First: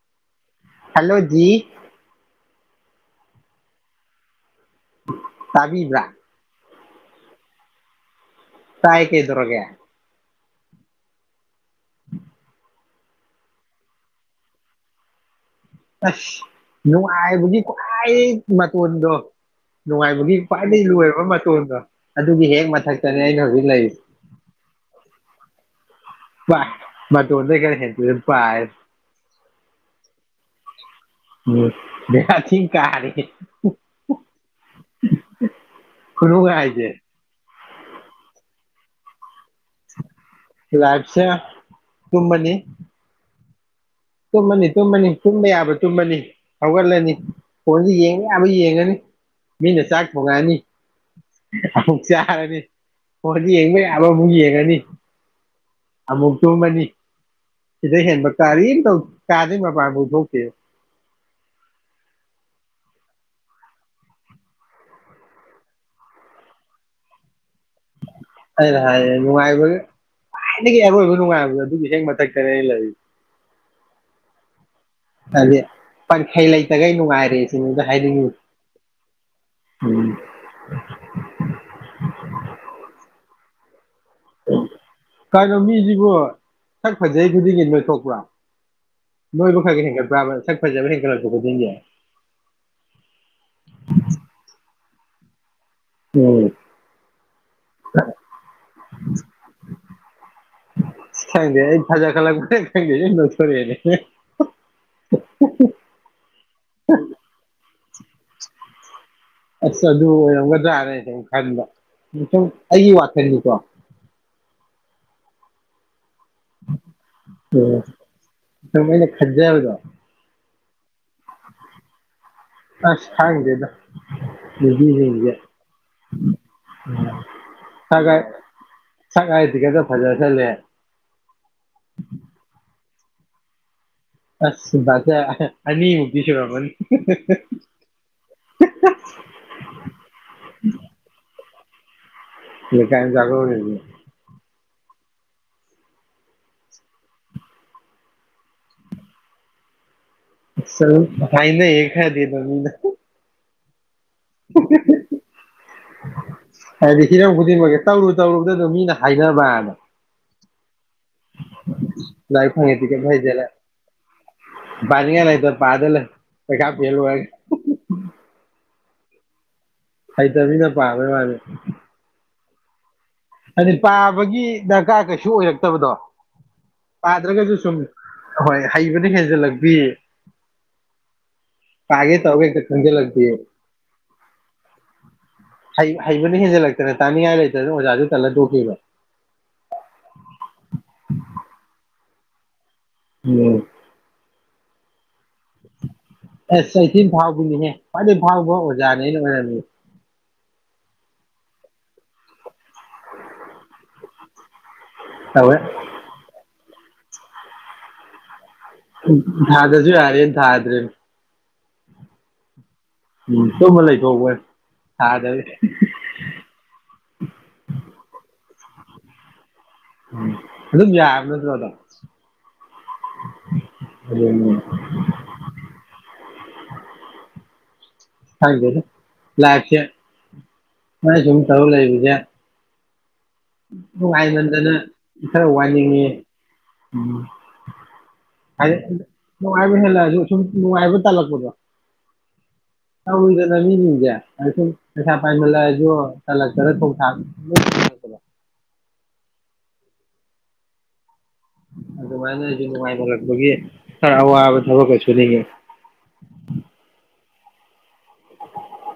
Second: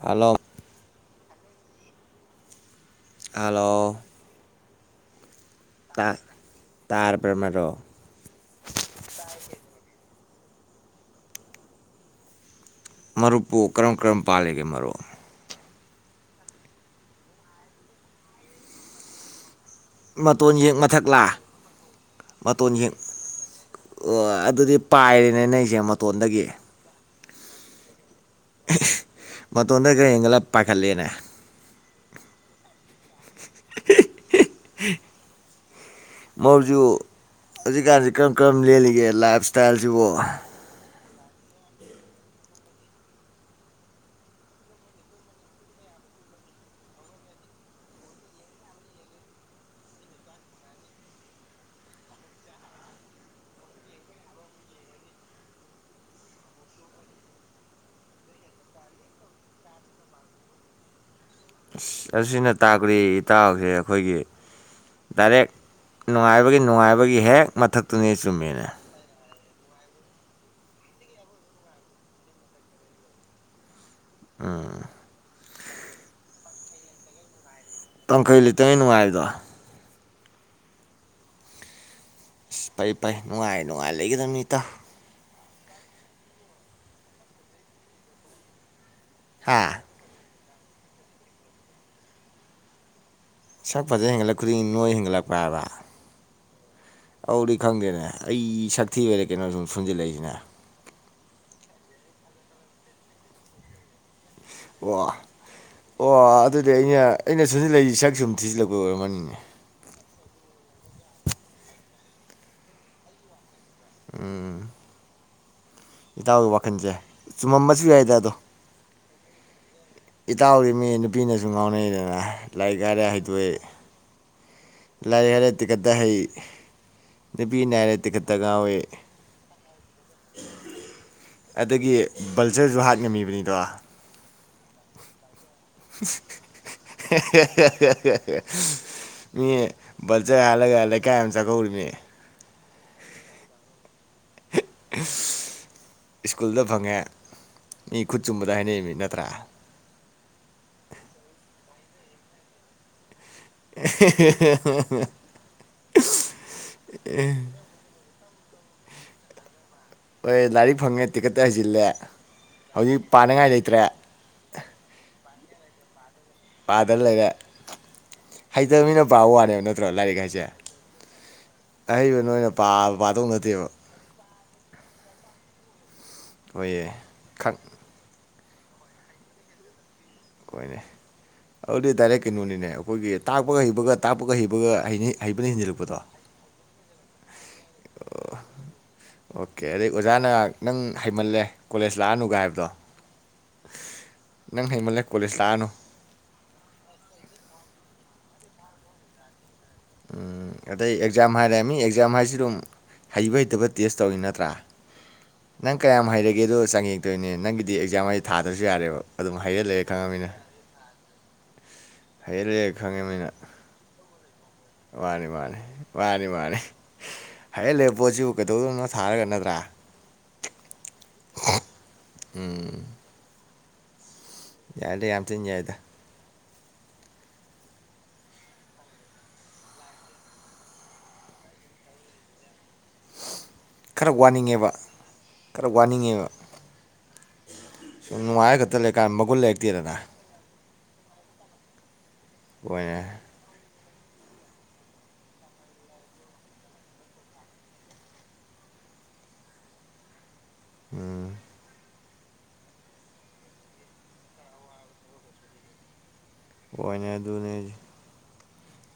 Hello. ꯍꯜꯂꯣꯖꯤ hello ꯇꯥꯕꯤꯕ꯭ꯔꯥ ꯇꯥꯔꯕ꯭ꯔ ꯃꯔꯨꯞ ꯇꯥꯏ ꯀꯩꯗꯧꯔꯒꯦ꯫ ꯃꯔꯨꯞꯄꯨ ꯀꯔꯝ ꯀꯔꯝ ꯄꯥꯜꯂꯤꯒꯦ ꯃꯔꯨꯞ ꯑꯁ ꯅꯨꯡꯉꯥꯏꯕꯒꯤ ꯈ꯭ꯋꯥꯏ ꯃꯇꯣꯟꯗꯣ ꯅꯨꯡꯉꯥꯏꯕꯒꯤ ꯃꯇꯣꯟ ꯌꯦꯛ ꯈ꯭ꯋꯥꯏꯗꯒꯤ ꯂꯣꯏꯔꯕ ꯃꯊꯛꯂꯥ ꯃꯇꯣꯟꯗꯣ ꯑꯗꯨꯒꯤ ꯍꯦꯛ ꯃꯇꯣꯟ ꯌꯦꯛ ꯃꯊꯛꯇꯅꯦ ꯑꯩꯅ ꯍꯧꯖꯤꯛ ꯂꯩꯔꯤꯖꯦ ꯑꯗꯨꯗꯤ ꯄꯥꯏꯔꯦꯅꯦ ꯅꯪꯁꯦ ꯃꯇꯣꯟꯗꯒꯤ [unintelligible] ꯃꯇꯣꯟꯗꯒꯤ ꯈ꯭ꯔ ꯍꯦꯟꯇꯣꯛꯏꯝ ꯃꯇꯣꯟꯗꯩ ꯈꯔ ꯍꯦꯟꯒꯠꯂꯞ꯫ ꯄꯥꯏꯈꯠꯂꯤꯅꯦ [unintelligible] ꯕꯦꯔꯥ ꯊꯤ ꯇꯥꯔꯦꯍꯦ꯫ [unintelligible] [unintelligible] ꯈꯨꯅꯨꯡꯉꯥꯏꯖꯦ꯫ ꯍꯧꯖꯤꯛꯀꯥꯟꯁꯦ ꯀꯔꯝ ꯀꯔꯝ ꯂꯦꯜꯂꯤꯒꯦ ꯂꯥꯏꯐ꯫ ꯇꯥꯏꯜꯁꯤꯕꯣ꯫ ꯁꯦ ꯇꯨꯝꯃꯅꯤ꯫ ꯇꯨꯝꯃꯅꯤ ꯇꯨꯝꯃꯅꯤ ꯇꯨꯝꯕ ꯌꯥꯕ ꯇꯨꯝꯃꯅꯤ ꯍꯧꯒꯠꯂꯅꯤ ꯐꯣꯟꯁꯤ ꯌꯦꯡꯕ ꯌꯥꯕ ꯌꯦꯡꯉꯅꯤ ꯃꯤꯅ ꯆꯥꯛ ꯊꯣꯡꯉꯛꯑꯅꯤ ꯑꯃꯨꯛ ꯆꯥꯔꯅꯤ ꯐꯣꯟꯁꯤ ꯌꯦꯡꯕ ꯌꯥꯕ ꯑꯃꯨꯛ ꯌꯦꯡꯉꯅꯤ꯫ ꯑꯃꯨꯛ ꯇꯨꯝꯃꯅꯤ ꯁꯤꯗꯩꯩ ꯍꯦꯟꯕ ꯀꯔꯤꯝ ꯇꯧꯗꯦ ꯀꯥꯗꯩꯩ ꯃꯄꯥꯟ ꯐꯥꯎ ꯊꯣꯛꯇꯦ꯫ ꯑꯁꯤꯅ ꯇꯥꯛꯄꯗꯤ ꯏꯇꯥꯎꯁꯦ ꯑꯩꯈꯣꯏꯒꯤ ꯗꯥꯏꯔꯦꯛ ꯅꯨꯡꯉꯥꯏꯕꯒꯤ ꯅꯨꯡꯉꯥꯏꯕꯒꯤ ꯍꯦꯛ꯫ ꯃꯊꯛꯇꯨꯅꯦ ꯆꯨꯝꯃꯦꯅꯦ꯫ ꯑꯩꯅ ꯍꯥꯏꯌꯦ ꯅꯨꯡꯉꯥꯏꯕ ꯈ꯭ꯋꯥꯏꯗꯒꯤ ꯑꯔꯣꯏꯕ ꯅꯨꯡꯉꯥꯏꯕꯗꯣ ꯑꯗꯨꯒꯤ ꯍꯦꯛ ꯃꯊꯛꯇꯅꯦ ꯑꯩꯅ ꯂꯩꯔꯤꯁꯦ꯫ ꯎꯝ꯫ ꯍꯥꯏꯗꯤ ꯄꯟꯈꯩ ꯂꯩꯇꯒꯩ ꯅꯨꯡꯉꯥꯏꯔꯦ꯫ ꯁꯤꯅꯤꯗ ꯍꯥꯏꯅꯤꯡꯉꯤ ꯄꯟꯈꯩ ꯂꯩꯇꯒꯩ ꯅꯨꯡꯉꯥꯏꯕꯗꯣ꯫ [unintelligible] ꯏꯁ ꯐꯩ ꯐꯩ ꯅꯨꯉꯥꯏꯔꯤꯗꯣ꯫ ꯅꯨꯉꯥꯏ ꯂꯩꯒꯗꯝꯅꯤ ꯏꯇꯥꯎ꯫ ꯀꯩꯅꯣ ꯃꯤꯁꯤꯕꯨ ꯁꯛ ꯐꯖꯩ ꯈꯨꯗꯤꯡꯒꯤ ꯅꯣꯏꯊꯣꯛꯄ꯭ꯔꯥ꯫ ꯅꯣꯏꯕ ꯈꯔ ꯍꯥ ꯈꯔ ꯍꯦꯟꯒꯠꯄ꯭ꯔꯕ ꯁꯛ꯫ ꯐꯖꯕ ꯍꯦꯟꯀꯠꯂꯛꯄ ꯈꯨꯗꯤꯡꯒꯤ꯫ ꯁꯛ ꯐꯖꯕ ꯍꯦꯟꯒꯠꯂꯛ ꯈꯨꯗꯤꯡꯒꯤ ꯅꯣꯏ꯫ ꯂꯛꯄ꯭ꯔꯥꯕ ꯎꯝ꯫ ꯑꯧꯗꯤ ꯈꯪꯗꯦꯅꯦ ꯑꯩ ꯁꯛꯊꯤ ꯚꯩꯔꯥ ꯀꯩꯅꯣ ꯁꯨꯝ ꯁꯣꯟꯖꯤꯜꯂꯛꯏꯁꯤꯅ꯫ ꯈꯦꯡꯗꯦ ꯑꯩ ꯐꯖꯈꯠꯂꯛꯄꯩꯔ ꯈꯪꯗꯦ [unintelligible] ꯑꯣ ꯑꯣ ꯑꯗꯨꯗꯤ ꯑꯩꯅ ꯑꯩꯅ ꯁꯣꯟꯖꯟꯂꯛꯏꯁꯤ ꯁꯛ ꯁꯨꯝ ꯊꯤꯖꯤꯜꯂꯛ [unintelligible] ꯑꯁ ꯑꯗꯨ ꯑꯣꯏꯔꯝꯒꯗ꯭ꯔꯥꯅ ꯑꯩꯅ ꯁꯨꯝ ꯈꯟꯕ ꯁꯨꯝ ꯑꯩꯒꯤ ꯋꯥꯈꯜꯅꯤꯀꯣ ꯎꯝ꯫ ꯏꯇꯥꯎꯒꯤ ꯋꯥꯈꯜꯁꯦ ꯆꯨꯝꯃꯝꯕꯁꯨ ꯌꯥꯏꯗ ꯑꯗꯣ ꯁꯨꯝ ꯑꯩꯅ ꯈꯟꯖꯕꯗꯣ ꯏꯇꯥꯎꯗꯤ ꯃꯤ ꯅꯨꯄ ꯅꯨꯄꯤꯅꯁꯨ ꯉꯥꯎꯅꯩꯗꯅ ꯂꯥꯏꯔꯤꯛ ꯍꯥꯏꯔꯦ ꯑꯁ ꯍꯩꯗꯣꯛꯏ ꯈꯪꯗꯦꯗ ꯂꯥꯏꯔꯤꯛ ꯅꯨꯄꯤꯁꯤꯡꯁꯦ ꯍꯥꯏꯔꯦ ꯇꯤꯈꯠꯇ ꯍꯩ ꯅꯨꯄꯤꯅ ꯍꯥꯏꯔꯦ ꯈꯔ ꯈꯔ ꯇꯤꯀꯠꯇ ꯉꯥꯎꯋꯤ ꯁꯛ ꯍꯥꯏꯗꯤꯒꯗ ꯐꯖꯁꯜꯂꯦ ꯑꯗꯒꯤ ꯚꯜꯆꯔꯁꯨ ꯍꯥꯠ ꯉꯝꯃꯤꯕꯅꯤꯗ ꯑꯁ ꯑꯅꯤ ꯃꯨꯀꯇꯤ ꯁꯨꯔꯝꯃꯅꯤ꯫ ꯃꯤ ꯕꯜꯆꯔ ꯍꯥꯠꯂꯒ ꯂꯩꯀꯥꯏ [unintelligible] ꯃꯤ ꯂꯩꯀꯥꯏ ꯑꯃ ꯆꯥꯛꯀꯧꯔꯤꯕꯅꯤ ꯁ꯭ꯀꯨꯜꯗ ꯐꯪꯉꯦ ꯃꯤ ꯈꯨꯠ ꯆꯨꯝꯕꯗ ꯍꯥꯏꯅꯔꯤꯕ ꯅꯤ ꯅꯠꯇ꯭ꯔꯥ? [unintelligible] ꯍꯥꯏꯅꯩꯌꯦ ꯈꯔꯗꯤ ꯗꯨꯝ ꯃꯤꯅ ꯍꯥꯏꯗꯤ ꯍꯤꯔꯝ ꯈꯨꯗꯤꯡꯃꯛꯀꯤ [unintelligible] ꯇꯧꯔꯨ [unintelligible] ꯃꯤꯅ ꯍꯥꯏꯅꯕꯗꯣ ꯍꯣꯏ ꯂꯥꯏꯔꯤꯛ ꯐꯪꯉꯦ ꯇꯤꯛꯈꯠꯇꯅ ꯍꯩꯖꯤꯜꯂꯦ ꯂꯥꯏꯔꯤꯛ ꯐꯪꯉꯦ ꯇꯤꯀꯦꯠ ꯍꯧꯖꯤꯛ ꯍꯩꯖꯤꯜꯂꯦ ꯄꯥꯅꯤꯡꯉꯥꯏ ꯂꯩꯇ꯭ꯔꯦ ꯀꯥꯗ ꯂꯩ ꯄꯩꯈꯥ ꯄꯥꯗ ꯐꯦꯜ ꯑꯣꯏꯔꯒ ꯂꯩꯔꯦ ꯍꯩ [unintelligible] ꯄꯥꯕꯋꯥꯔꯦ ꯅꯠ ꯍꯩꯇꯕꯤꯅ ꯄꯥꯕ ꯋꯥꯅꯦ ꯄꯥ ꯑꯗꯩ ꯄꯥꯕꯒꯤ ꯗꯔꯀꯥꯔ ꯀꯩꯁꯨ ꯑꯣꯏꯔꯛ ꯑꯩꯈꯣꯏꯒꯤ [unintelligible] ꯄꯥꯗ꯭ꯔꯒꯖꯨ ꯈꯪ ꯁꯨꯝ ꯍꯣꯏ ꯍꯩꯕꯅ ꯍꯦꯟꯖꯤꯜꯂꯛꯄꯤ ꯍꯣꯏꯅꯦ ꯑꯗꯨꯗꯤ ꯗꯥꯏꯔꯦꯛ ꯇꯧꯔꯒ ꯍꯦꯛꯇ ꯀꯩꯅꯣꯅꯤꯅꯦ ꯑꯩꯈꯣꯏꯒꯤ ꯈꯪꯖꯜꯂꯛꯄꯤ ꯇꯥꯛꯄꯒ ꯍꯩꯕꯒ ꯇꯥꯛꯄꯒ ꯍꯩꯕꯒ ꯍꯩꯅꯤ ꯍꯩꯕꯅ ꯍꯩ ꯍꯤꯟꯖꯤꯜꯂꯛꯄꯗꯣ ꯍꯩꯕꯅ ꯍꯦꯟꯖꯜꯂꯛꯇꯅ [inaudible] ꯑꯣ ꯇꯣꯛꯈꯤꯕ ꯑꯣꯀꯦ ꯑꯗꯩ ꯑꯣꯖꯥꯅ ꯅꯪ ꯍꯩꯃꯜꯂꯦ ꯀꯣꯂꯦꯖ ꯂꯥꯛꯑꯅꯨ ꯒꯥꯏ ꯍꯥꯏꯕꯗꯣ ꯎꯝ ꯅꯪ ꯍꯩꯃꯜꯂꯦ ꯀꯣꯂꯦꯖ ꯂꯥꯛꯑꯅꯨ ꯑꯦꯁ ꯑꯩ ꯊꯤꯟꯅ ꯐꯥꯎꯕꯤꯅꯤꯍꯦ [unintelligible] ꯈ꯭ꯋꯥꯏꯗꯒꯤ ꯐꯥꯎꯕ ꯑꯣꯖꯥꯅꯦ ꯑꯩꯅ ꯑꯣꯏꯔꯝꯃꯤ ꯎꯝ ꯑꯗꯩ ꯑꯦꯛꯖꯥꯝ ꯍꯥꯏꯔꯦ ꯃꯤ ꯑꯦꯛꯖꯥꯝ ꯍꯥꯏꯁꯤ ꯑꯗꯨꯝ ꯍꯩꯕ ꯍꯩꯇꯕ ꯇꯦꯁ ꯇꯧꯔꯤ ꯅꯠꯇ꯭ꯔꯥ ꯇꯧꯋꯦ ꯅꯪ ꯀꯌꯥꯝ ꯍꯩꯔꯒꯦꯗꯣ ꯆꯥꯡꯌꯦꯡ ꯇꯣꯏꯅꯦ ꯅꯪꯒꯤꯗꯤ ꯑꯦꯖꯝ ꯑꯩ ꯊꯥ ꯊꯥꯗꯔꯥꯁꯨ ꯌꯥꯔꯦꯅ ꯊꯥꯗ꯭ꯔꯦ ꯍꯩꯔ ꯂꯩꯔꯦ ꯈꯪꯉꯃꯤꯅ ꯎꯝ ꯇꯨꯝꯃ ꯂꯩꯊꯣꯛꯄ ꯃꯥꯅꯤ ꯊꯥꯗꯕꯤ ꯃꯥꯅꯤ ꯃꯥꯅꯤ ꯃꯥꯅꯤ ꯍꯩꯔꯥ ꯂꯩꯔꯥ ꯄꯣꯠꯁꯤꯕꯨ ꯀꯩꯗꯧꯗꯧꯅꯣ ꯊꯥꯔꯒ ꯅꯠꯇ꯭ꯔꯥ ꯑꯗꯨꯝ ꯌꯥꯔꯥꯕ ꯅꯠꯇꯔꯣ ꯑꯗꫭ ꯎꯝ ꯨꯎꯝ ꯌꯥꯏꯗ ꯌꯥꯝ ꯊꯤꯅ ꯌꯥꯏꯗ ꯈꯪꯗꯦꯅꯦ ꯂꯥꯏꯐ ꯁꯦ ꯁꯨꯃꯥꯏꯅ ꯁꯨꯝ ꯇꯧꯔ ꯂꯩꯔꯤꯖꯦ ꯈꯔ ꯅꯨꯡꯉꯥꯏꯃꯟꯗꯅ ꯋꯥꯅꯤꯡꯉꯦꯕ ꯈꯔ ꯋꯥꯏꯅꯤꯡꯉꯦ ꯎꯝ ꯁꯨꯝ ꯍꯥꯏꯗꯤ ꯅꯨꯡꯉꯥꯏꯔꯥꯈꯛꯇ ꯂꯩꯀꯥꯟꯗ ꯃꯒꯨꯟ ꯅꯨꯡꯉꯥꯏꯕ ꯂꯩꯔꯛꯇꯦꯗꯅ ꯍꯦꯜꯂꯛꯑꯁꯨ ꯁꯨꯝ ꯅꯨꯡꯉꯥꯏꯕ ꯇꯜꯂꯛꯄꯗꫭ ꯍꯣꯏꯅꯦ [unintelligible] [unintelligible] ꯎꯝ ꯑꯗꯨꯃꯥꯏꯅꯁꯨ ꯅꯨꯡꯉꯥꯏꯅꯔꯛꯄꯒꯤ ꯈꯔ ꯑꯋꯥꯕ ꯊꯕꯛꯀ ꯁꯨꯅꯤꯡꯉꯦ ꯑꯣꯏꯅꯦ ꯑꯗꯨꯅꯦ꯫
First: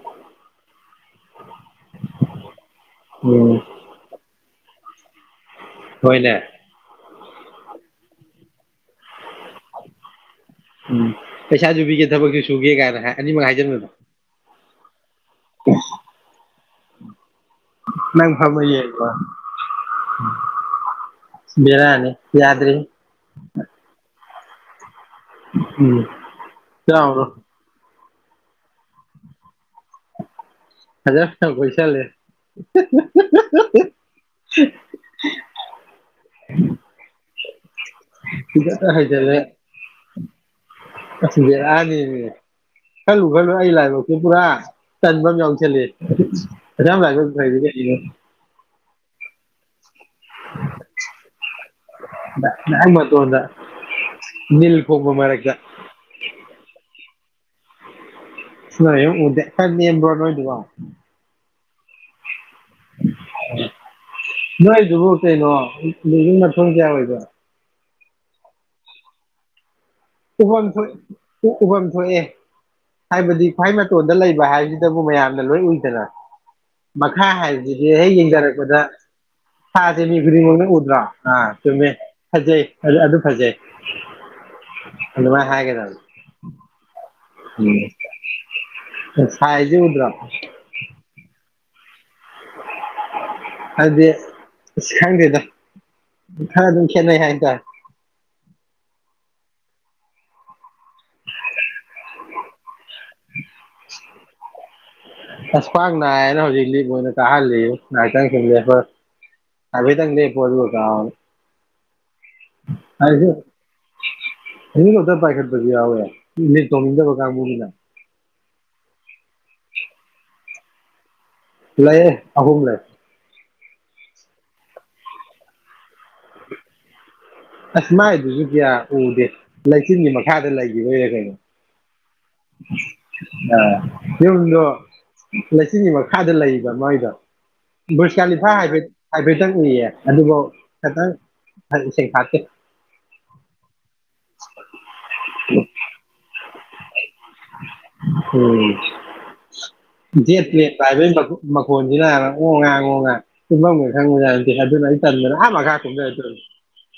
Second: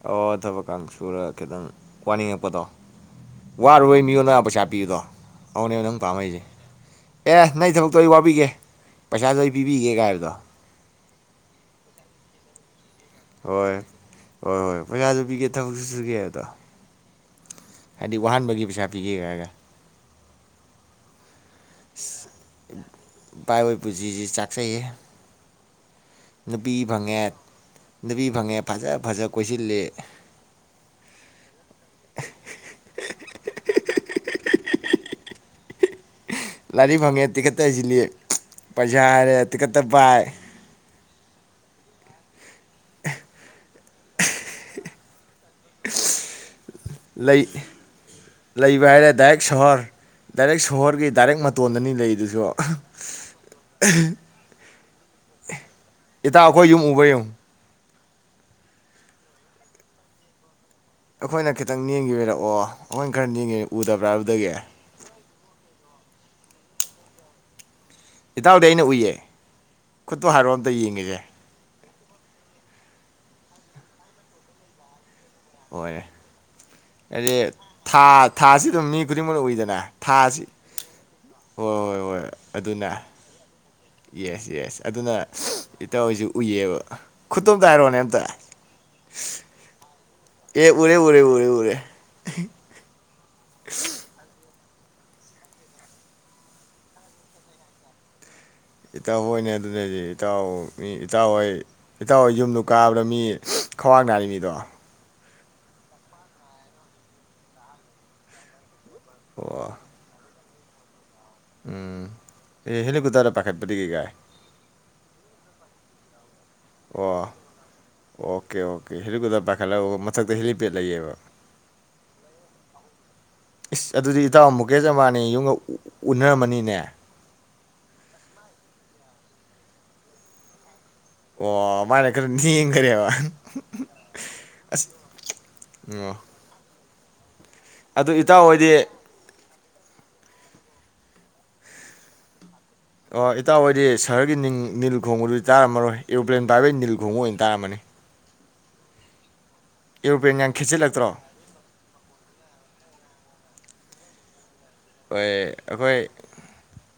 ꯑꯣ ꯊꯕꯛ ꯀꯥꯡ ꯁꯨꯔ ꯈꯤꯇꯪ ꯋꯥꯅꯤꯡꯉꯛꯄꯗꯣ ꯋꯥꯔꯨꯔꯣꯏ ꯃꯤꯉꯣꯟꯅ ꯄꯩꯁꯥ꯫ ꯕꯤꯗ꯫ ꯑꯧꯅꯦ ꯅꯪ ꯍꯣꯏꯅꯦ ꯄꯥꯝꯃꯩꯁꯦ꯫ ꯑꯦ ꯅꯩ ꯊꯕꯛꯇꯣ ꯑꯩ ꯋꯥꯕꯤꯒꯦ ꯄꯩꯁꯥꯗꯣ ꯑꯩ ꯄꯤꯕꯤꯒꯦ ꯒꯍꯥꯏꯕꯗꯣ ꯎꯝ ꯄꯩꯁꯥꯁꯨ ꯄꯤꯒꯦ ꯊꯕꯛꯁꯨ ꯁꯨꯒꯦ ꯀꯥꯏꯅ ꯍꯥꯏ ꯑꯅꯤꯃꯛ ꯍꯣꯏ ꯍꯥꯏꯖꯟꯕꯗꯣ ꯍꯣꯏ ꯍꯣꯏ ꯄꯩꯁꯥꯁꯨ ꯄꯤꯒꯦ ꯊꯕꯛꯁꯨꯨ ꯁꯨꯒꯦ ꯑꯗꯣ ꯍꯥꯏꯗꯤ ꯋꯥꯍꯟꯕꯒꯤ ꯄꯩꯁꯥ ꯄꯤꯒꯦ ꯍꯥꯏꯔꯒ ꯎꯝ ꯕꯦꯔꯥꯅꯤ ꯌꯥꯗ꯭ꯔꯦꯍꯦ ꯆꯩꯌꯦ ꯅꯨꯄꯤ ꯐꯪꯉꯦ꯫ ꯌꯥꯎꯔꯣ ꯅꯨꯄꯤ ꯐꯪꯉꯦ ꯐꯖꯥ ꯐꯖꯥ ꯀꯣꯏꯁꯤꯜꯂꯤ꯫ ꯐꯖꯥ ꯐꯖꯥ ꯀꯣꯏꯁꯤꯜꯂꯤ ꯂꯥꯏꯔꯤꯛ ꯐꯪꯉꯦ ꯇꯤꯛꯀꯠꯇ ꯍꯩꯁꯤꯜꯂꯤ ꯄꯤꯛꯇꯛꯇ ꯄꯩꯁꯥ ꯍꯥꯏꯔꯦ ꯇꯤꯀꯠꯇ ꯄꯥꯏ ꯑꯁꯥ ꯕꯦꯔꯅꯦꯃꯤ ꯈꯜꯂꯨ ꯈꯜꯂꯨꯔ ꯑꯩ ꯂꯥꯏꯕꯛꯁꯦ ꯄꯨꯔꯥ ꯇꯟꯖꯝꯌꯥꯎ ꯖꯤꯜꯂꯦ ꯑꯗꯨꯃꯌ꯭ꯥꯝ ꯂꯥꯏꯕꯛ ꯐꯥꯔꯤꯗꯨꯗ ꯍꯌꯦꯡ ꯕꯍꯥꯏꯔꯦ ꯗꯥꯏꯔꯦꯛ ꯁꯍꯣꯔ ꯗꯥꯏꯔꯦꯛ ꯁꯣꯍꯣꯔꯒꯤ ꯗꯥꯏꯔꯦꯛ ꯃꯇꯣꯟꯗꯅꯤ ꯂꯩꯗꯨꯁꯨ꯫ ꯅꯥꯛ ꯄꯣꯝꯕ ꯃꯔꯛꯇ ꯏꯇꯥꯎ ꯑꯩꯈꯣꯏ ꯌꯨꯝ ꯎꯕ ꯌꯦꯡꯉꯨ ꯅꯣꯏꯌꯨꯝꯎꯗꯦ ꯈꯔꯥ ꯅꯦꯝꯕ꯭ꯔꯣ ꯅꯣꯏꯗꯨꯕꯣ ꯑꯩꯈꯣꯏꯅ ꯈꯤꯇꯪ ꯅꯦꯝꯒꯤꯕꯩꯔ ꯑꯣ ꯍꯣꯏ ꯈꯔꯥ ꯅꯦꯝꯒꯤꯕꯩ ꯎꯗꯕ꯭ꯔꯥ ꯑꯗꯨꯗꯒꯤ ꯅꯣꯏꯗꯨꯕꯨ ꯀꯩꯅꯣ ꯕꯤꯜꯗꯤꯡ ꯃꯊꯣꯟ ꯀꯌꯥ ꯑꯣꯏꯒꯦ ꯏꯇꯥꯎꯗꯤ ꯑꯩꯅ ꯎꯏꯌꯦ ꯈꯨꯠꯇꯣ ꯍꯥꯏꯔꯛꯑꯣ ꯑꯝꯇ ꯎꯍꯟꯍꯣꯏ ꯌꯦꯡꯒꯤꯒꯦ ꯎꯍꯟ ꯊꯣꯛꯑꯦ ꯍꯥꯏꯕꯗꯤ ꯈ꯭ꯋꯥꯏ ꯃꯇꯣꯟꯗ ꯂꯩꯕ ꯍꯥꯏꯕꯁꯤꯗꯕꯨ ꯃꯌꯥꯝ ꯑꯣꯏꯔꯦ ꯂꯣꯏꯎꯏꯗꯅ ꯃꯈꯥ ꯍꯥꯏꯗꯤ ꯍꯥꯏꯕꯁꯤꯗꯤ ꯍꯦꯛ ꯊꯥ ꯊꯥꯁꯤ ꯌꯦꯡꯗꯔꯛꯄꯗ ꯑꯗꯨꯝ ꯃꯤ ꯈꯨꯗꯤꯡꯃꯛꯅ ꯎꯏꯗꯅ ꯁꯥꯥꯁꯦ ꯃꯤ ꯊꯥꯁꯤ ꯈꯨꯗꯤꯡꯃꯛꯅ ꯎꯗ꯭ꯔꯣ ꯑꯥ ꯍꯣꯏ ꯆꯨꯝꯃꯦ ꯍꯣꯏ ꯍꯣꯏ ꯐꯖꯩ ꯑꯗꯨꯅ ꯑꯗꯨ ꯐꯖꯩ ꯌꯦꯁ ꯌꯦꯁ ꯑꯗꯨꯅ ꯑꯗꯨꯃꯥꯏꯅ ꯍꯥꯏꯒꯗꯕꯅꯤ ꯏꯇꯥꯎꯍꯣꯏꯁꯨ ꯎꯏꯌꯦꯕ꯫ ꯈꯨꯠꯇꯣ ꯑꯝꯇ ꯍꯥꯏꯔꯛꯑꯣꯅꯦ ꯑꯝꯇ ꯎꯝ ꯁꯥꯏꯖꯦ ꯎꯗꯔꯣ ꯑꯦ ꯎꯔꯦ ꯎꯔꯦ ꯎꯔꯦ ꯎꯔꯦ꯫ [unintelligible] ꯍꯥꯏꯗꯤ ꯏꯁ ꯈꯪꯗꯦꯗꯣ ꯈꯔ ꯑꯗꯨꯝ ꯈꯦꯠꯅꯩ ꯍꯥꯏ ꯇꯔꯦ꯫ ꯏꯇꯥꯎꯍꯣꯏꯅꯦ ꯑꯗꯨꯅꯗꯤ ꯍꯥꯏꯁꯦ ꯏꯇꯥꯎ ꯃꯤ ꯏꯇꯥꯎꯍꯣꯏ ꯏꯇꯥꯎꯍꯣꯏ ꯌꯨꯝꯗꯨ ꯀꯥꯕꯗ ꯃꯤ ꯈ꯭ꯋꯥꯥꯛ ꯅꯥꯔꯤꯅꯤꯗꯣ ꯑꯁ ꯈꯋ꯭ꯥꯡ ꯅꯥꯏꯅ ꯍꯧꯖꯤꯛ ꯂꯤꯞ ꯑꯣꯏꯅ ꯀꯍꯜꯂꯩꯉꯣ ꯉꯥꯏꯍꯛꯇꯪ ꯁꯨꯝ ꯂꯦꯞꯄꯒ꯫ ꯑꯣ ꯍꯥꯏꯐꯦꯠꯇꯪꯗꯤ [unintelligible] ꯎꯝ ꯑꯦ ꯍꯦꯂꯤꯀꯨꯇꯔꯗ ꯄꯥꯈꯠꯄꯗꯤ ꯀꯩ ꯀꯥꯏ꯫ [inaudible] [inaudible] ꯂꯤꯚ ꯇꯣꯡꯅꯤꯡꯗꯕ ꯑꯣ ꯀꯥꯡꯒꯨꯒꯤꯅ꯫ ꯑꯣꯀꯦ ꯑꯣꯀꯦ ꯍꯦꯂꯤꯀꯨꯞꯇꯔ ꯄꯥꯏꯈꯠꯂꯛꯒ ꯃꯊꯛꯇ ꯍꯦꯂꯤꯄꯦꯗ ꯂꯩꯌꯦꯕ ꯂꯩꯑꯦ ꯑꯍꯨꯝ ꯂꯩ ꯏꯁ ꯑꯗꯨꯗꯤ ꯏꯇꯥꯎ ꯃꯨꯛꯀꯦꯖ ꯑꯃꯕꯅꯤꯒꯤ ꯌꯨꯝꯒ ꯎꯅꯔꯝꯃꯅꯤꯅꯦ ꯑꯁ ꯃꯥꯏꯗꯨꯁꯨ ꯀꯌꯥ ꯎꯗꯦ ꯂꯩꯆꯤꯟꯒꯤ ꯃꯈꯥꯗ ꯂꯩ꯫ ꯑꯣ ꯃꯥꯅꯦ ꯌꯨꯝꯗꯣ ꯑꯁ ꯂꯩꯆꯤꯟꯒꯤ ꯑꯣ ꯃꯈꯥꯗ ꯂꯩꯕ ꯃꯥꯏꯗꯣ ꯑꯗꯨ ꯏꯇꯥꯎ ꯕꯔꯨꯁꯀꯂꯤꯐꯥ ꯍꯣꯏꯗꯤ ꯍꯥꯏꯐꯦꯠ ꯌꯦ ꯑꯗꯨꯐꯥꯎ ꯈꯤꯇꯪ ꯁꯦꯛꯐꯥꯠꯇꯦ ꯑꯣ ꯏꯇꯥꯎ ꯍꯣꯏꯗꯤ ꯁꯍꯔꯒꯤ ꯅꯤꯡ ꯅꯤꯜ ꯈꯣꯡꯕꯗꯨꯗꯤ ꯇꯥꯔꯝꯃꯔꯣꯏ ꯄꯂ꯭ꯦꯟ ꯄꯥꯏꯕꯩ ꯅꯤꯟ [inaudible] ꯑꯣꯏꯅ ꯇꯥꯔꯃꯅꯤ ꯎꯝ ꯖꯦꯠ ꯈꯦꯠꯆꯤꯜꯂꯛꯇ꯭ꯔꯣ ꯄꯂꯦꯟ ꯄꯥꯏꯕꯩ ꯃꯈꯣꯟꯁꯤꯅ ꯉꯣꯉꯥ ꯉꯣꯉꯥ ꯇꯨꯝꯕꯥꯝꯒ [inaudible] ꯑꯗꯨꯅ ꯑꯩ ꯍꯣꯏ ꯇꯟꯗꯅ ꯑꯥ ꯃꯈꯥꯗꯥ ꯑꯩꯈꯣꯏ ꯀꯨꯝꯗꯔꯥ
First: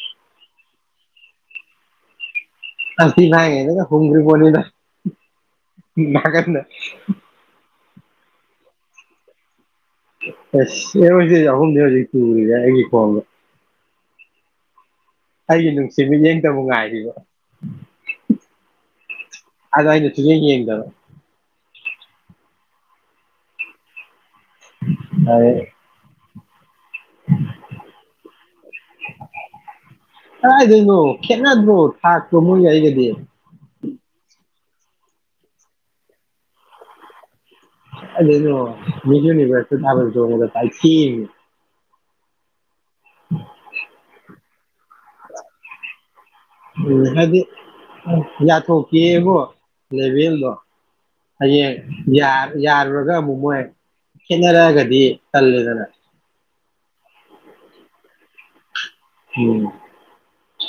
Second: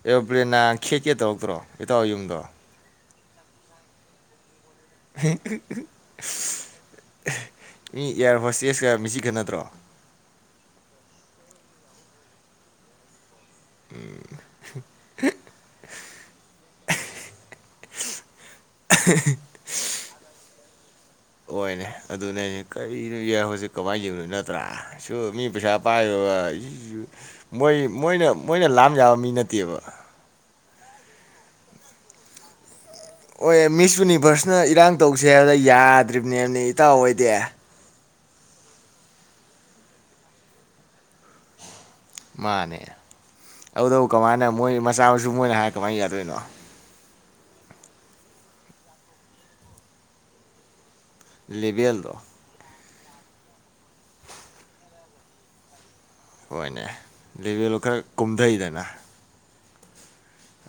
ꯑꯦꯔꯣꯄ꯭ꯂꯦꯟꯅ ꯈꯦꯠꯀꯦ ꯇꯧꯔꯛꯇ꯭ꯔꯣ ꯏꯇꯥꯎ ꯍꯣꯏ ꯌꯨꯝꯗꯣ ꯑꯁ ꯊꯤ ꯐꯥꯏꯔꯤ ꯉꯩꯗ ꯒꯥ ꯍꯨꯝꯒꯔ꯭ꯤ ꯄꯣꯠꯅꯤꯗ [inaudible] ꯃꯤ ꯑꯦꯌꯔ ꯍꯣꯁꯇꯦꯁ ꯀꯥ ꯃꯤꯆꯤ ꯈꯠꯅꯗꯔꯣ [inaudible] ꯎꯝ ꯑꯩꯒꯤ ꯅꯨꯡꯁꯤꯕꯤꯅꯦ ꯑꯩꯇꯕꯨ ꯉꯥꯏꯔꯤꯕ ꯑꯗꯣ ꯑꯩꯅ ꯁꯨꯛꯌꯦꯡ ꯌꯦꯡꯗꯕ꯫ ꯍꯣꯏꯅꯦ ꯑꯗꯨꯅꯦ [unintelligible] ꯀꯔꯤꯅꯣ ꯌꯥꯏ ꯍꯧꯖꯤꯛ ꯀꯃꯥꯏꯅ ꯌꯦꯡꯗꯣꯏ ꯅꯠꯇ꯭ꯔꯣ? [unintelligible] ꯁꯨ ꯃꯤ ꯑꯗꯩ ꯄꯩꯁꯥ ꯄꯥꯏꯕꯒ ꯃꯣꯏ ꯃꯣꯏꯅ ꯃꯣꯏꯅ ꯂꯥꯝ ꯌꯥꯕ ꯃꯤ ꯅꯠꯇꯦꯕ꯫ ꯀꯔꯤꯅꯣ ꯈꯦꯠꯅꯗ꯭ꯔꯣ ꯊꯥꯛꯇꯣ ꯃꯣꯏꯒ ꯑꯩꯒꯗꯤ? ꯍꯣꯏ ꯃꯤꯁ ꯌꯨꯅꯤꯚꯔꯁꯅ ꯏꯔꯥꯡ ꯇꯧꯁꯦ ꯍꯥꯏꯕꯗ ꯌꯥꯗ꯭ꯔꯤꯕꯅꯦꯕꯅꯦ ꯏꯇꯥꯎ ꯑꯩꯗꯤ꯫ [unintelligible] [unintelligible] ꯃꯤꯁ ꯌꯨꯅꯤꯚꯖꯇꯣ ꯊꯥꯕꯜ ꯆꯣꯡꯕꯗ ꯄꯥꯏꯊꯦꯛꯏꯅꯤ꯫ ꯃꯥꯅꯦ ꯑꯗꯨꯗꯕꯨ ꯀꯃꯥꯏꯅ? ꯃꯣꯏ ꯃꯆꯥ ꯃꯁꯨ ꯃꯣꯏꯅ ꯍꯥꯏꯔ ꯀꯃꯥꯏꯅ ꯌꯥꯗꯣꯏꯅꯣ? ꯎ ꯍꯥꯏꯗꯤ ꯌꯥꯊꯣꯛꯀꯦꯕꯣ ꯂꯦꯕꯦꯜꯗꯣ꯫ ꯍꯥꯌꯦꯡ ꯂꯦꯚꯦꯜꯗꯣ ꯌꯥꯔ ꯌꯥꯔ [unintelligible] ꯑꯃꯨꯛ ꯃꯣꯏ ꯈꯦꯠꯅꯔꯛꯑꯒꯗꯤ ꯇꯜꯂꯤꯗꯅ꯫ ꯍꯣꯏꯅꯦ ꯂꯦꯚꯦꯜꯗꯣ ꯈꯔ ꯀꯨꯝꯊꯩꯗꯅ꯫ ꯎꯝ꯫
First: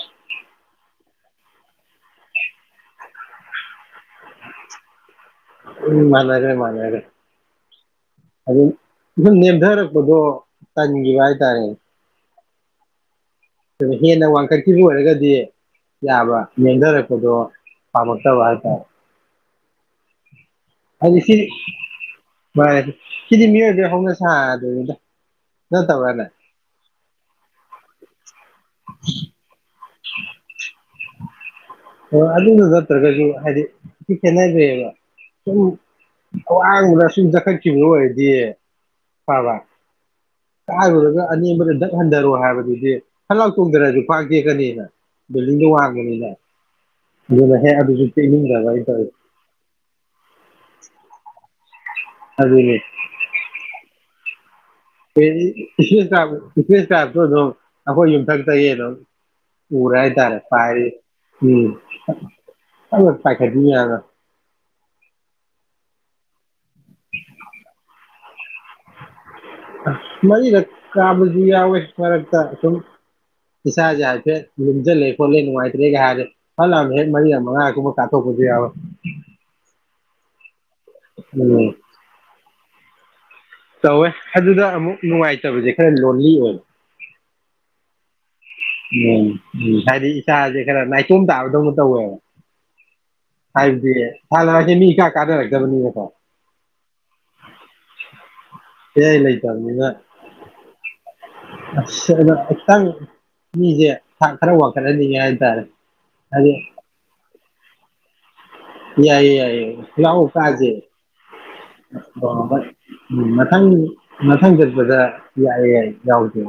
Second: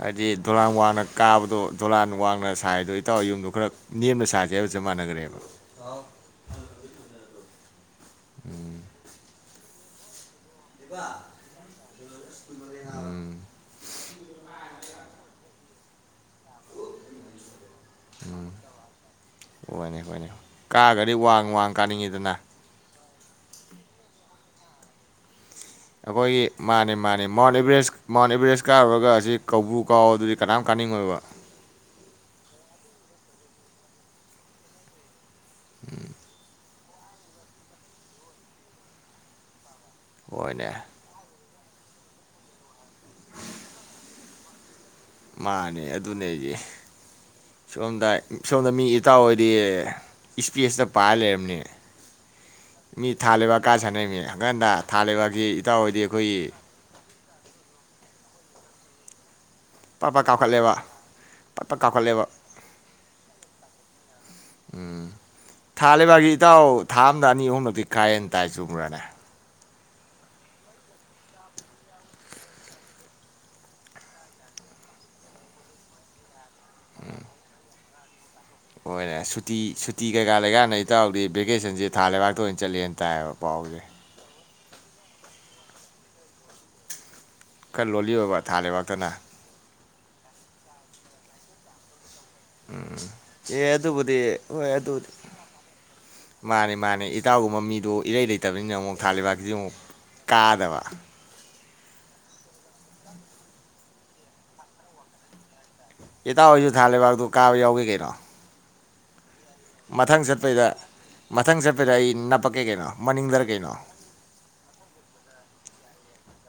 ꯍꯥꯏꯗꯤ ꯗꯣꯂꯥꯟ ꯋꯥꯡꯅ ꯀꯥꯕꯗꯣ ꯗꯣꯂꯥꯟ ꯋꯥꯡꯅ ꯁꯥꯏꯗꯣ ꯏꯇꯥꯎ ꯌꯨꯝꯗꯣ ꯈꯔ ꯅꯦꯝꯅ ꯁꯥꯖꯦꯒ ꯍꯥꯏꯕꯒ ꯆꯞ ꯃꯥꯟꯅꯈ꯭ꯔꯦꯕ꯫ ꯎꯝ ꯃꯅꯔꯦ ꯃꯅꯔꯦ ꯑꯗꯨ [unintelligible] [unintelligible] ꯇꯟꯒꯤꯕ ꯍꯥꯏ ꯇꯥꯔꯦ꯫ [inaudible] ꯑꯗꯨ ꯍꯦꯟꯅ ꯋꯥꯡꯈꯠꯈꯤꯕ ꯑꯣꯏꯔꯒꯗꯤ ꯌꯥꯕ ꯅꯦꯝꯗꯔꯛꯄꯗꯣ꯫ ꯄꯥꯃꯛꯇ ꯍꯥꯏꯇꯥꯔꯦ꯫ ꯍꯣꯏꯅꯦ ꯍꯣꯏꯅꯦ꯫ ꯀꯥꯒꯗꯤ ꯍꯥꯏꯗꯤ ꯁꯤ ꯋꯥꯡ ꯋꯥꯡ ꯀꯥꯅꯤꯡꯉꯤꯗꯅ꯫ ꯃꯥꯅꯦ ꯁꯤꯗꯤ ꯃꯤꯑꯣꯏꯕꯒꯤ ꯍꯧꯅꯁꯥ ꯍꯥꯏꯗꯨꯅꯤꯗ꯫ ꯑꯩꯈꯣꯏꯒꯤ ꯃꯥꯅꯦ ꯃꯥꯅꯦ ꯃꯥꯎꯟ ꯑꯦꯚ꯭ꯔꯦꯁ ꯃꯥꯎꯟ ꯑꯦꯚ꯭ꯔꯦꯁ ꯏꯁ ꯀꯥꯔꯨꯔꯒ ꯑꯁꯤ ꯀꯧꯕ꯭ꯔꯨ ꯀꯥꯎ ꯑꯗꯨꯗꯤ ꯀꯅꯥꯝ ꯀꯥꯅꯤꯡꯉꯣꯏꯕ꯫ [unintelligible] ꯑꯣ ꯑꯗꯨꯗ ꯅꯠꯇ꯭ꯔꯒꯁꯨ ꯍꯥꯏꯗꯤ ꯊꯤ ꯈꯦꯠꯅꯈ꯭ꯔꯌꯦꯕ ꯁꯨꯝ ꯑꯋꯥꯡꯕꯗ ꯁꯨꯝ ꯆꯠꯈꯠꯈꯤꯕ ꯑꯣꯏꯔꯗꯤ ꯐꯕ꯫ ꯍꯣꯏꯅꯦ꯫ ꯀꯥꯏꯔꯨꯔꯒ ꯑꯅꯦꯝꯕꯗ ꯗꯛ ꯍꯟꯊꯔꯣ ꯍꯥꯏꯕꯗꯨꯗꯤ ꯐꯟꯂꯥꯎ ꯆꯣꯡꯗꯔꯁꯨ ꯈ꯭ꯋꯥꯡ ꯇꯦꯛꯀꯅꯤꯅ꯫ ꯕꯤꯜꯗꯤꯡꯗꯣ ꯃꯥꯅꯦ ꯑꯗꯨꯅꯦ ꯋꯥꯡꯕꯅꯤꯅ ꯍꯥꯏꯁꯦ꯫ ꯑꯗꯨꯅ ꯍꯦꯛ ꯑꯗꯨꯁꯨ ꯁꯣꯝꯗ ꯇꯦꯛꯅꯤꯡꯗꯕ ꯁꯣꯝꯗ ꯃꯤ ꯑꯩꯅ ꯇꯧꯔꯤꯁꯦ ꯏꯇꯥꯎ ꯍꯣꯏꯗꯤ ꯏꯁꯄꯦꯁꯇ ꯄꯥꯏꯔ ꯂꯩꯔꯕꯅꯤꯅꯦ꯫ ꯃꯤ ꯊꯥ ꯂꯩꯕꯥꯛ ꯀꯥ ꯁꯩ [unintelligible] ꯍꯪꯒꯠ ꯍꯟꯗ ꯏꯦ ꯀꯥꯏꯕꯇꯣ ꯑꯗꯨꯝ ꯑꯩꯈꯣꯏ ꯌꯨꯝꯊꯛꯇꯒꯤ ꯑꯗꯨꯝ [unintelligible] ꯎꯔ ꯄꯠ ꯄꯠ ꯍꯥꯏꯇꯥꯔꯦ ꯀꯥꯎꯈꯠꯂꯦꯕ ꯄꯥꯏꯔꯤ ꯎꯝ ꯄꯠ ꯄꯠ ꯀꯥꯎꯈꯠꯂꯦꯕ ꯄꯥꯏꯈꯒ [unintelligible] ꯎꯝ ꯊꯥ ꯂꯩꯕꯥꯛꯒꯤ ꯏꯇꯥꯎ ꯊꯥ ꯑꯝꯗ ꯑꯅꯤ ꯑꯍꯨꯝꯂꯛꯇꯤ ꯀꯥꯏꯍꯦꯦꯟ ꯇꯥꯏ ꯆꯨꯝꯕ꯭ꯔꯅꯦ꯫ ꯃꯔꯤꯔꯛ ꯀꯥꯕꯁꯨ ꯌꯥꯎꯋꯦ ꯃꯔꯛꯇ ꯁꯨꯝ ꯏꯁꯥꯁꯦ ꯍꯥꯏꯐꯦꯠ ꯂꯨꯝꯁꯤꯜꯂꯦ ꯈꯣꯠꯂꯦ ꯅꯨꯡꯉꯥꯏꯇ꯭ꯔꯦꯒ ꯍꯥꯏꯔꯦ ꯐꯠ ꯂꯥꯎꯅ ꯃꯔꯤꯔꯛ ꯃꯉꯥꯒꯨꯝꯕ ꯀꯥꯞꯊꯣꯛ ꯍꯣꯏ ꯁꯨꯇꯤ ꯇꯤ ꯀꯩꯀꯥꯂꯩꯒꯅꯤ [unintelligible] ꯏꯇꯥꯎꯗꯤ ꯎꯝ ꯚꯦꯀꯦꯁꯟꯁꯤ ꯊꯥꯂꯕꯥꯛꯇ ꯑꯣꯏꯅ ꯆꯂꯤꯍꯥꯏꯅ ꯇꯥꯏꯕ ꯇꯧꯋꯦ ꯑꯗꯨꯗ ꯑꯃꯨꯛ ꯅꯨꯡꯉꯥꯏꯇꯕꯁꯦ ꯈꯔ ꯂꯣꯟꯂꯤ ꯑꯣꯏꯕ꯫ [unintelligible] ꯎꯝ ꯎꯝ ꯍꯥꯏꯗꯤ ꯏꯁꯥꯁꯦ ꯈꯔ ꯅꯥꯏꯇꯣꯝ ꯇꯥꯕꯗꯧꯅ ꯇꯧꯌꯦꯕ ꯑꯦ ꯍꯥꯏꯕꯗꯤ ꯑꯗꯨꯕꯨꯗꯤ ꯍꯣꯏ ꯊꯥꯂꯩꯕꯥꯛꯁꯤ ꯃꯤ ꯏꯀꯥ ꯑꯗꯨꯕꯨꯗꯤ ꯀꯥꯅꯔꯛꯇꯕꯅꯤꯅꯀꯣ꯫ ꯑꯗꯩ ꯏꯇꯥꯎꯒꯨꯝꯕ ꯃꯤꯗꯣ ꯏꯔꯩ ꯂꯩꯇꯕꯅꯤꯅ ꯑꯃꯨꯛ ꯏꯔꯩ ꯊꯥꯕꯥꯛꯁꯤꯗꯤ ꯑꯃꯨꯛ ꯂꯩꯇꯕꯅꯤꯅ ꯀꯥꯗꯕ꯫ ꯑꯁ ꯑꯗꫭ ꯈꯤꯇꯪ ꯃꯤꯁꯦ ꯊꯥꯛ ꯈꯔ ꯋꯥꯈꯠꯍꯟꯅꯤꯡꯉꯦ ꯍꯥꯏꯇꯥꯔꯦ꯫ ꯢꯇꯥꯎ ꯍꯥꯏꯗꯤ ꯑꯣꯏꯁꯨ ꯊꯥ ꯂꯩꯕꯥꯛꯇꯨ [unintelligible] ꯀꯥꯕ ꯌꯥꯎꯒꯦ ꯀꯩꯅꯣ ꯌꯥꯏꯌꯦ ꯌꯥꯏꯌꯦ ꯃꯊꯪ ꯂꯥꯛꯑꯣ ꯆꯠꯄꯩꯗ ꯀꯥꯁꯦ ꯃꯊꯪ ꯆꯠꯄꯗ ꯑꯩ ꯎꯝ ꯅꯞꯄꯛꯀꯦ ꯀꯩꯅꯣ ꯃꯅꯤꯡꯗꯔ ꯃꯊꯪ ꯀꯩꯅꯣ ꯃꯊꯪ ꯆꯠꯄꯗ ꯌꯥꯏꯑꯦ ꯌꯥꯏ ꯌꯥꯎꯁꯦ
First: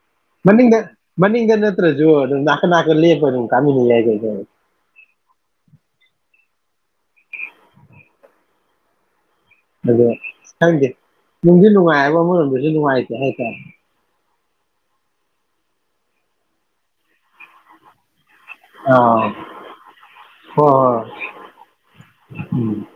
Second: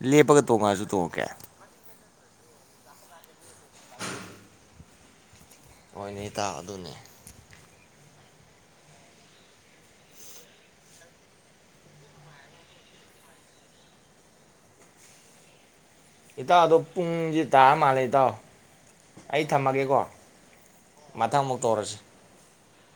ꯂꯦꯞꯄꯒ ꯃꯅꯤꯡꯗ ꯇꯣꯡꯉꯛꯑꯁꯨ ꯇꯣꯡꯉꯛꯀꯦ ꯃꯅꯤꯡꯗ ꯅꯠꯇ꯭ꯔꯁꯨ ꯑꯗꯨꯝ ꯅꯥꯀꯟ ꯅꯥꯀꯟ ꯂꯦꯞꯄ ꯑꯗꯨꯝ ꯀꯥꯃꯤꯟꯅ ꯌꯥꯏ ꯀꯩ ꯍꯣꯏꯅꯦ ꯏꯇꯥꯎ ꯑꯗꯨꯅꯦ ꯑꯗꯣ ꯈꯪꯗꯦ ꯅꯨꯡꯗꯤ ꯅꯨꯡꯉꯥꯏꯕ ꯑꯃꯔꯣꯝꯗꯁꯨ ꯅꯨꯡꯉꯥꯏꯇꯦ ꯍꯥꯏꯇꯥꯔꯦ ꯏꯇꯥꯎꯗꯣ ꯄꯨꯡꯁꯦ ꯇꯥ ꯃꯥꯜꯂꯦ ꯏꯇꯥꯎ ꯑꯥ ꯑꯩ ꯊꯝꯃꯒꯦꯀꯣ ꯍꯣꯏ ꯍꯣꯏ ꯃꯊꯪ ꯑꯃꯨꯛ ꯇꯧꯔꯁꯤ ꯎꯝ